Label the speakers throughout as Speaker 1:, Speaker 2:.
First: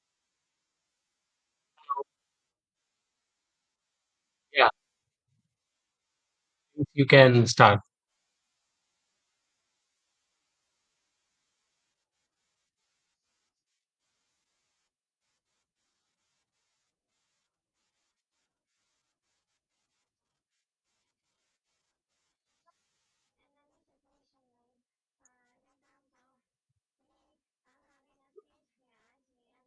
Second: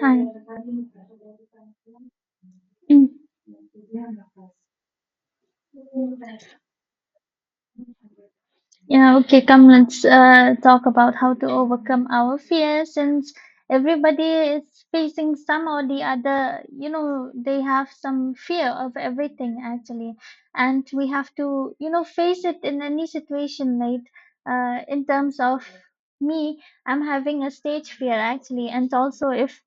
Speaker 1: Hi. Mm.
Speaker 2: Yeah, you can start.
Speaker 1: Yeah, okay, come let's talk about how to overcome our fears. Since everybody is facing some or the other, they have some fear of everything actually. And we have to, you know, face it in any situation, right? In terms of me, I'm having a stage fear actually. And also, if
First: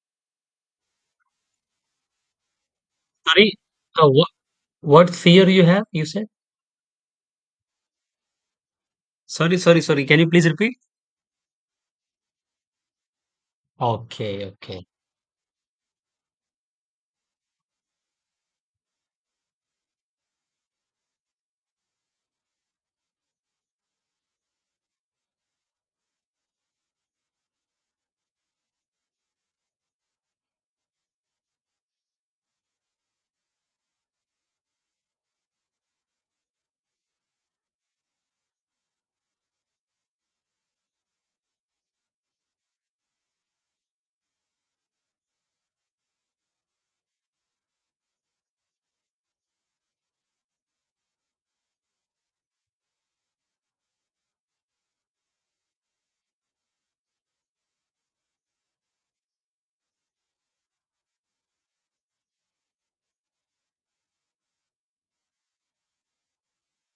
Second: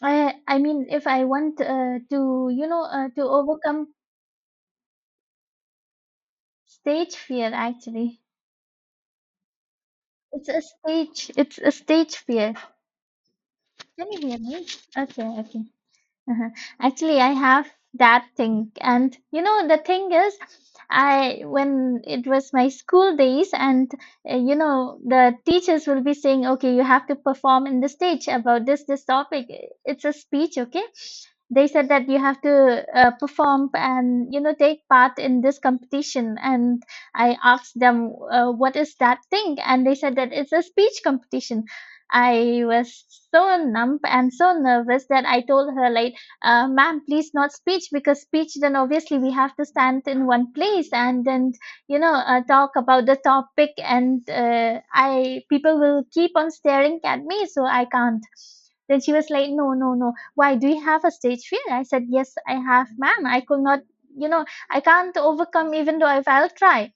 Speaker 1: I mean, if I want to, to
Speaker 2: Sorry,
Speaker 1: overcome
Speaker 2: uh, what what fear you have? You said?
Speaker 1: stage fear, actually.
Speaker 2: Sorry, sorry, sorry. Can you please repeat?
Speaker 1: It's a stage fear. Can you hear
Speaker 2: Okay,
Speaker 1: me?
Speaker 2: okay.
Speaker 1: Okay, okay. Uh-huh. Actually, I have that thing. And the thing is, I when it was my school days, and the teachers will be saying, okay, you have to perform in the stage about this topic. It's a speech, okay? They said that you have to perform and take part in this competition. And I asked them, what is that thing? And they said that it's a speech competition. I was so numb and so nervous that I told her like ma'am, please not speech, because speech then obviously we have to stand in one place and then talk about the topic, and I people will keep on staring at me, so I can't. Then she was like, no, no, no, why do you have a stage fear? I said, yes, I have, ma'am. I could not, you know I can't overcome, even though if I'll try.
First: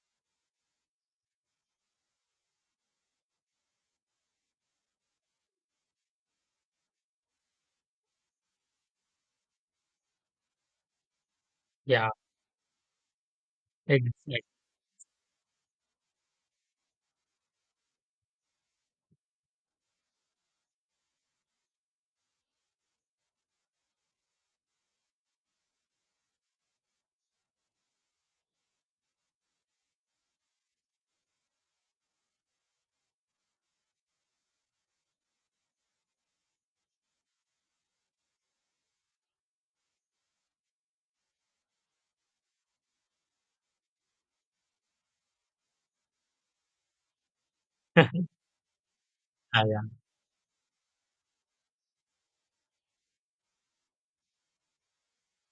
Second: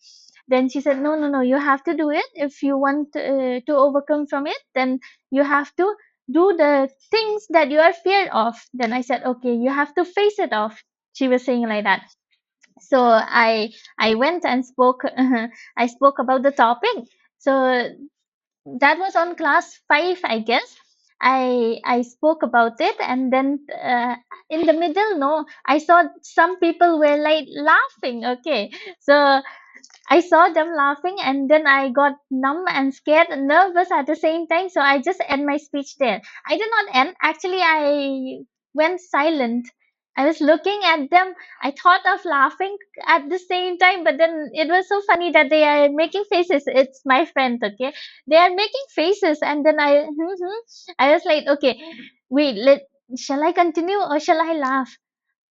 Speaker 1: Then she said, no, no, no, you have to do it. If you want to overcome from it, then you have to do the things that you are feared of. Then I said, okay, you have to face it off. She was saying like that.
Speaker 2: Yeah,
Speaker 1: So i I went
Speaker 2: exactly.
Speaker 1: and spoke I spoke about the topic. So that was on class 5, I guess. I spoke about it, and then uh, in the middle, no, I saw some people were like laughing, okay. So I saw them laughing, and then I got numb and scared and nervous at the same time. So I just end my speech there. I did not end. Actually, I went silent. I was looking at them. I thought of laughing at the same time, but then it was so funny that they are making faces. It's my friend, okay? They are making faces, and then
Speaker 2: Yeah,
Speaker 1: I, I was like, okay, wait, let shall I continue or shall I laugh?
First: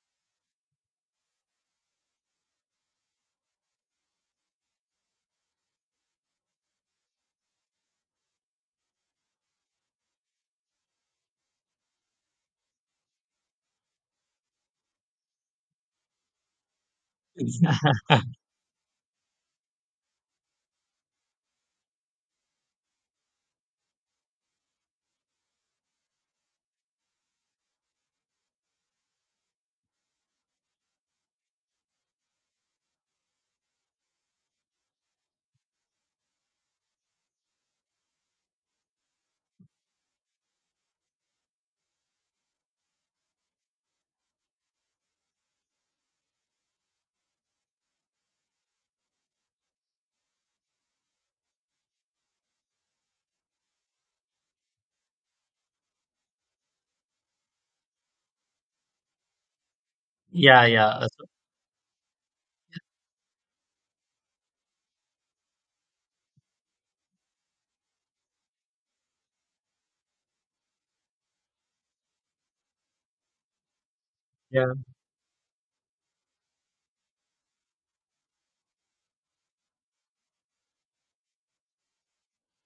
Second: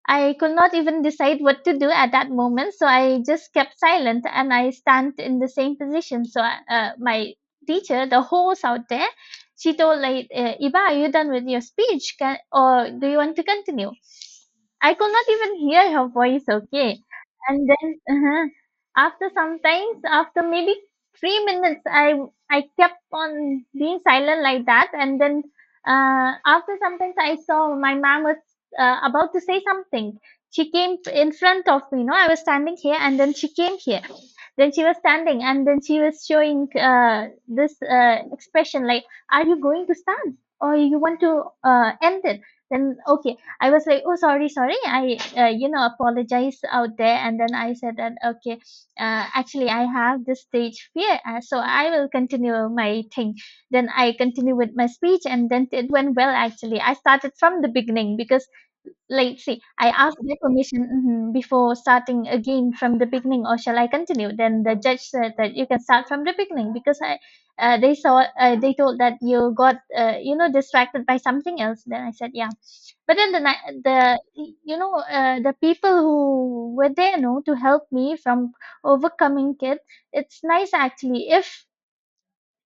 Speaker 1: I could not even decide what to do at that moment, so I just kept silent and I stand in the same position. So my teacher, the host out there, she told like, "Iba, are you done with your speech? Can, or do you want to continue?" I could not even hear her voice, okay. And
Speaker 2: yeah,
Speaker 1: then after sometimes, after maybe 3 minutes, I kept on being silent like that. And then after sometimes, I saw my mom was about to say something. She came in front of me. I was standing here, and then she came here. Then she was standing, and then she was showing this expression like, "Are you going to stand, or you want to end it?" Then okay, I was like, oh, sorry, sorry. I apologize out there. And then I said that, okay, actually, I have this stage fear. So I will continue my thing. Then I continue with my speech. And then it went well, actually. I started from the beginning because, like, see, I asked their
Speaker 2: yeah,
Speaker 1: permission mhm, before starting again from the beginning, or shall I continue? Then the judge said that you can start from the beginning because they saw, they told that you got, distracted by something else. Then I said, yeah, but then the
Speaker 2: yeah.
Speaker 1: the people who were there, no, to help me from overcoming it. It's nice actually. If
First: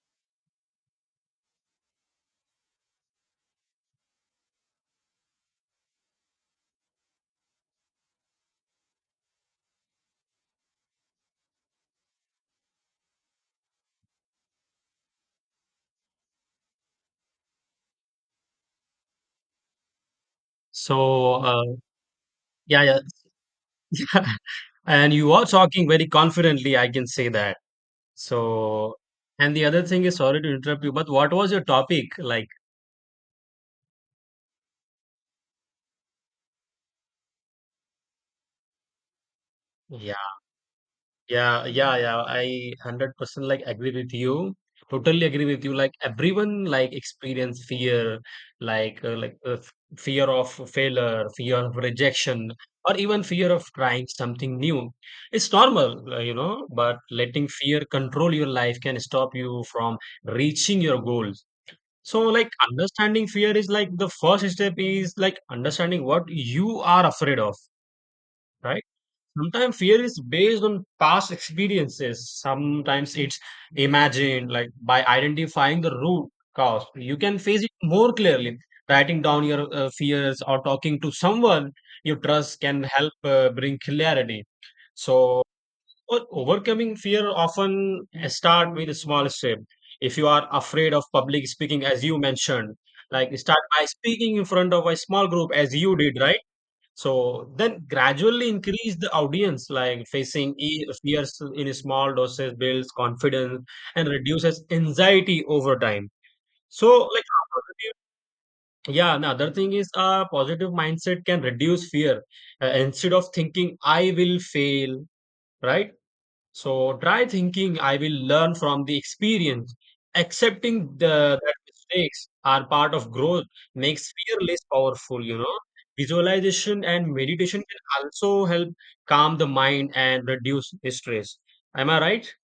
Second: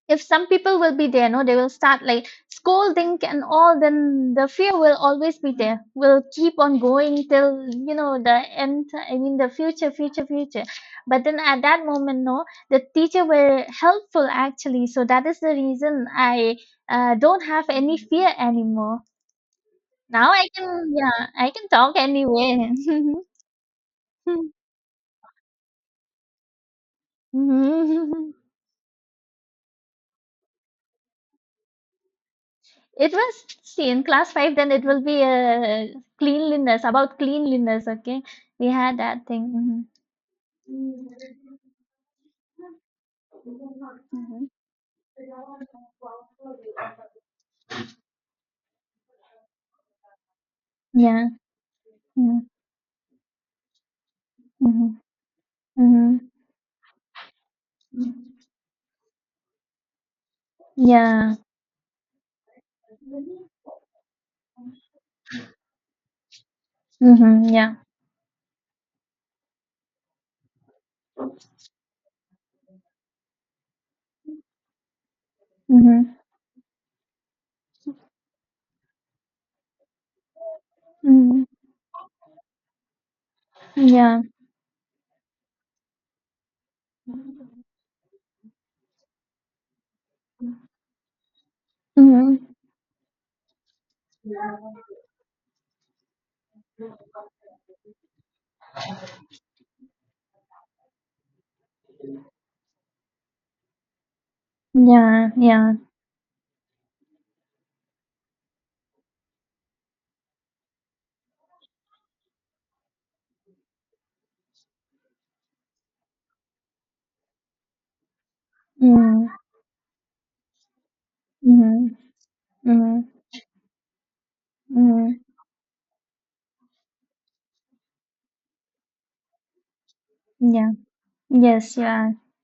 Speaker 1: if some people will be there, no, they will start like scolding and all. Then the fear will always be there. Will keep on going till the end. I mean the future, future, future. But then at that moment, no, the teacher were helpful actually. So that is the reason I don't have any fear anymore. Now I can, yeah,
Speaker 2: So,
Speaker 1: I can
Speaker 2: uh,
Speaker 1: talk anyway.
Speaker 2: yeah. And you are talking very confidently. I can say that. So, and the other thing is, sorry to interrupt you, but what was your topic like?
Speaker 1: It was, see, in class five, then it will be cleanliness, about cleanliness, okay? We had that thing.
Speaker 2: Yeah, yeah, yeah. I 100% agree with
Speaker 1: Hmm, hmm.
Speaker 2: you. Totally agree with you. Everyone experience fear, like fear of failure,
Speaker 1: Yeah.
Speaker 2: fear of
Speaker 1: Mm-hmm.
Speaker 2: rejection, or even fear of trying something
Speaker 1: Mm-hmm.
Speaker 2: new. It's normal,
Speaker 1: Mm-hmm.
Speaker 2: you know, but letting fear control your life can stop you from reaching your
Speaker 1: Yeah.
Speaker 2: goals. So like understanding fear is like the first step is like understanding what you are afraid
Speaker 1: Mm-hmm.
Speaker 2: of,
Speaker 1: Yeah.
Speaker 2: right? Sometimes fear is based on past experiences. Sometimes it's imagined, like by identifying the
Speaker 1: Mm-hmm.
Speaker 2: root cause, you can face it more clearly. Writing down your fears or talking to
Speaker 1: Mm-hmm.
Speaker 2: someone you trust can help bring
Speaker 1: Yeah.
Speaker 2: clarity. So, overcoming fear often start with a small step. If you are afraid of public speaking, as you
Speaker 1: Mm-hmm.
Speaker 2: mentioned, like start by speaking in front of a small group, as you did, right? So then gradually increase the audience, like facing fears in small doses builds confidence and reduces
Speaker 1: Yeah.
Speaker 2: anxiety
Speaker 1: Yeah.
Speaker 2: over time. So like another thing is a positive mindset can reduce fear instead of thinking I will fail, right? So try thinking I will learn from the
Speaker 1: Mm-hmm.
Speaker 2: experience. Accepting that
Speaker 1: Mm-hmm.
Speaker 2: mistakes are part
Speaker 1: Mm-hmm.
Speaker 2: of growth makes fear less
Speaker 1: Mm-hmm.
Speaker 2: powerful, you know. Visualization and meditation can also help calm the mind and
Speaker 1: Yeah.
Speaker 2: reduce stress.
Speaker 1: Yes,
Speaker 2: Am I
Speaker 1: yeah.
Speaker 2: right?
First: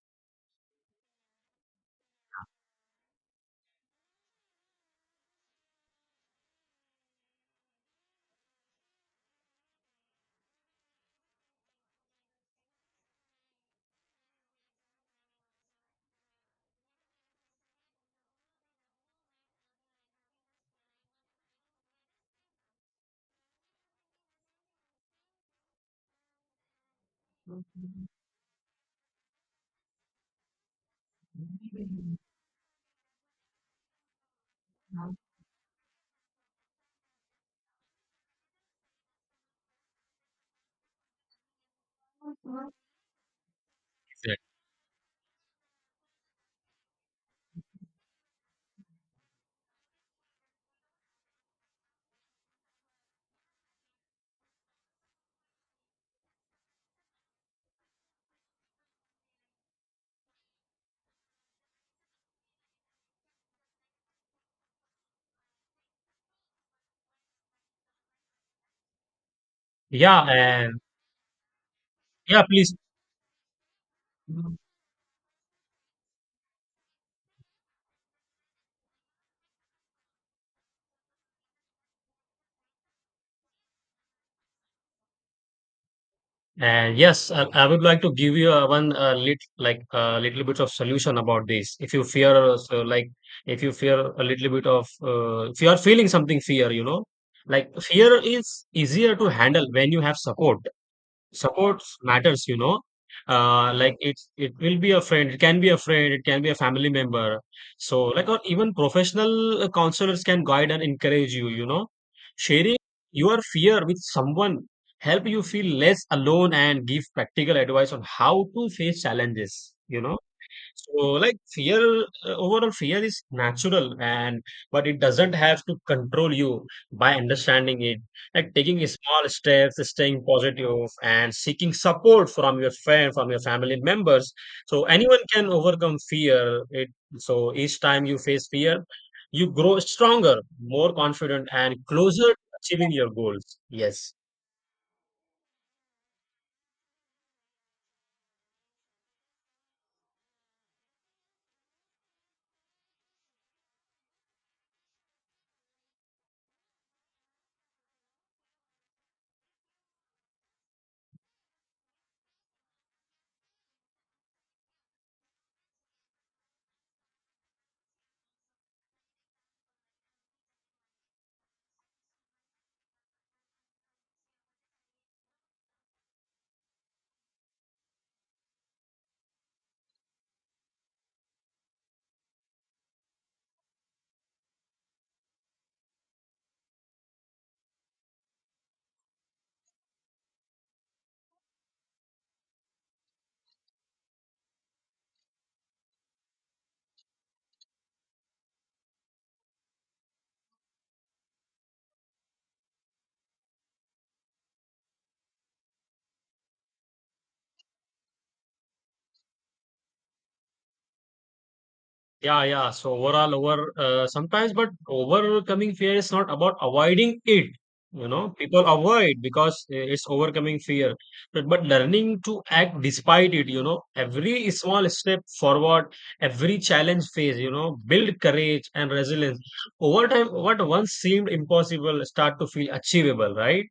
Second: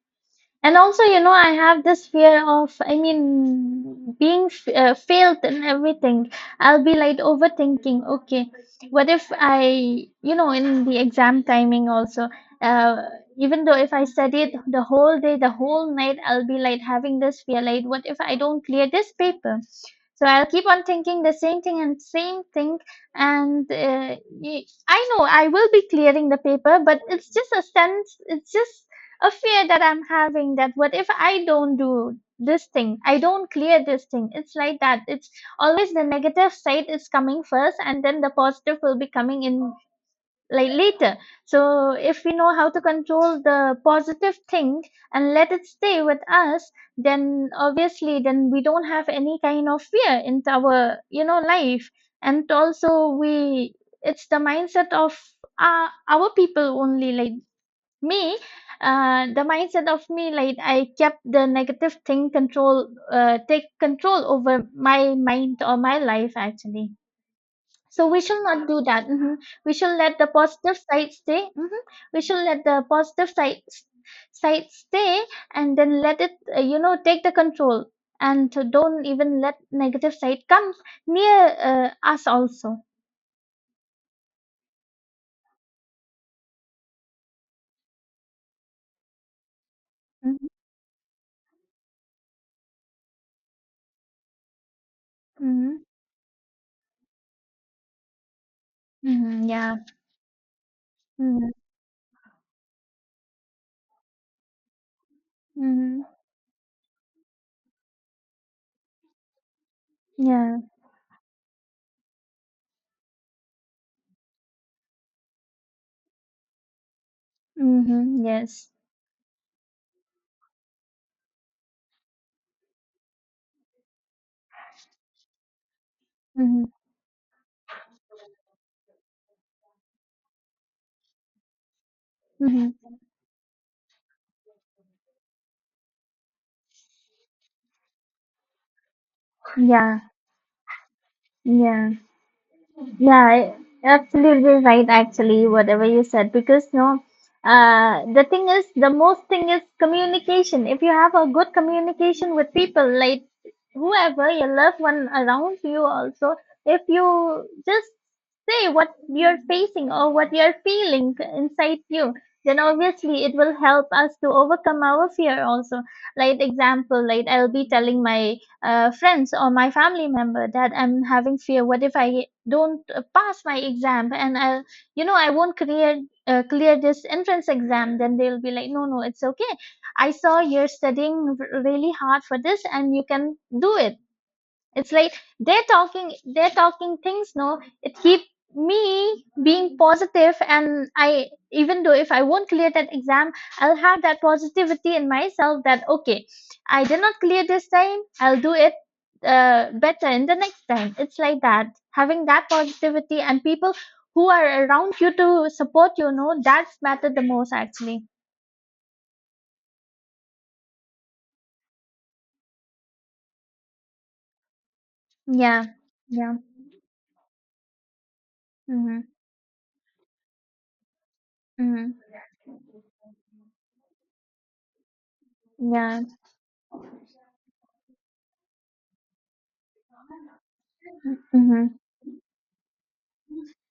Speaker 1: And also, I have this fear of, I mean, being failed and everything. I'll be like overthinking, okay, what if I, in the exam timing also, uh, even though if I studied the whole day, the whole night, I'll be like having this fear, like, what if I don't clear this paper? So I'll keep on thinking the same thing and same thing, and I know I will be clearing the paper, but it's just a sense, it's just a fear that I'm having, that what if I don't do this thing, I don't clear this thing. It's like that. It's always the negative side is coming first, and then the positive will be coming in like later. So if we know how to control the positive
Speaker 2: Exactly.
Speaker 1: thing and let it stay with us, then obviously then we don't have any kind of fear in our life, and also we it's the mindset of our people only, like me, the mindset of me, like I kept the negative thing control, take control over my mind or my life actually. So we shall not do that. Hmm. We shall let
Speaker 2: Yeah,
Speaker 1: the positive
Speaker 2: and
Speaker 1: side stay. Hmm. We shall
Speaker 2: yeah,
Speaker 1: let
Speaker 2: please.
Speaker 1: the positive side stay, and then let it, take the control, and to don't even let negative side come near us also.
Speaker 2: And yes, I would like to give you a one lit like a little
Speaker 1: Mm-hmm.
Speaker 2: bit of solution about this. If you fear, if you fear a little bit of, if you
Speaker 1: Mm-hmm.
Speaker 2: are feeling something fear, you know, like fear is easier to
Speaker 1: Mm-hmm.
Speaker 2: handle
Speaker 1: Yeah.
Speaker 2: when you have support.
Speaker 1: Mm-hmm.
Speaker 2: Supports matters, you know. Like it will be a friend, it can be a
Speaker 1: Mm-hmm.
Speaker 2: friend, it can be a family member. So like or even professional counselors can
Speaker 1: Yeah.
Speaker 2: guide and encourage you, you know. Sharing your fear with someone help you feel less alone and give practical advice on
Speaker 1: Mm-hmm.
Speaker 2: how
Speaker 1: Yes.
Speaker 2: to face challenges, you know. So, like fear, overall fear is natural, and but it doesn't have to control
Speaker 1: Mhm,
Speaker 2: you by understanding it. Like taking small steps, staying positive, and seeking support from your
Speaker 1: mhm.
Speaker 2: friend, from your family members. So anyone can overcome fear. It so each time you face fear, you grow
Speaker 1: Yeah,
Speaker 2: stronger, more confident, and
Speaker 1: yeah,
Speaker 2: closer to achieving your
Speaker 1: yeah.
Speaker 2: goals. Yes.
Speaker 1: Absolutely right. Actually, whatever you said, because no, the thing is, the most thing is communication. If you have a good communication with people, like whoever your loved one around you, also, if you just say what you're facing or what you're feeling inside you, then obviously it will help us to overcome our fear. Also, like example, like I'll be telling my friends or my family member that I'm having fear. What if I don't pass my exam and I won't clear, clear this entrance exam? Then they'll be like, no, no, it's okay. I saw you're studying really hard for this, and you can do it. It's like they're talking things, no, it keep me being positive. And I, even though if I won't clear that exam, I'll have that positivity in myself, that okay, I did not clear this time, I'll do it better in the next time. It's like that, having that positivity and people who are around you to support, that's matter the most actually.
Speaker 2: Yeah, yeah. So overall, over sometimes, but
Speaker 1: Yeah,
Speaker 2: overcoming fear is not
Speaker 1: yeah.
Speaker 2: about avoiding it. You know, people
Speaker 1: Mm-hmm.
Speaker 2: avoid because it's overcoming fear. But
Speaker 1: Mm-hmm.
Speaker 2: learning to act despite it, you know, every small step forward,
Speaker 1: Yeah.
Speaker 2: every challenge phase, you know, build courage and resilience. Over time, what once seemed
Speaker 1: Mm-hmm.
Speaker 2: impossible start to feel achievable, right?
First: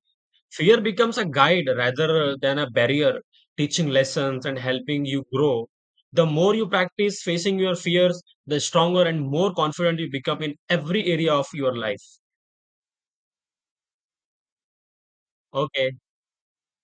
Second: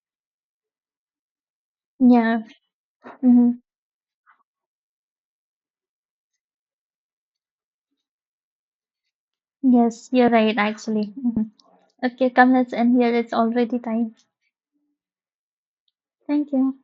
Speaker 2: Fear becomes a guide rather
Speaker 1: Yeah.
Speaker 2: than a barrier,
Speaker 1: Mm-hmm.
Speaker 2: teaching lessons and helping you grow. The more you practice facing your fears, the stronger and more confident you
Speaker 1: Yes, you're
Speaker 2: become
Speaker 1: right,
Speaker 2: in every
Speaker 1: actually.
Speaker 2: area
Speaker 1: Mhm.
Speaker 2: of your life.
Speaker 1: Okay, come, let's end here. It's already time.
Speaker 2: Okay.
Speaker 1: Thank you.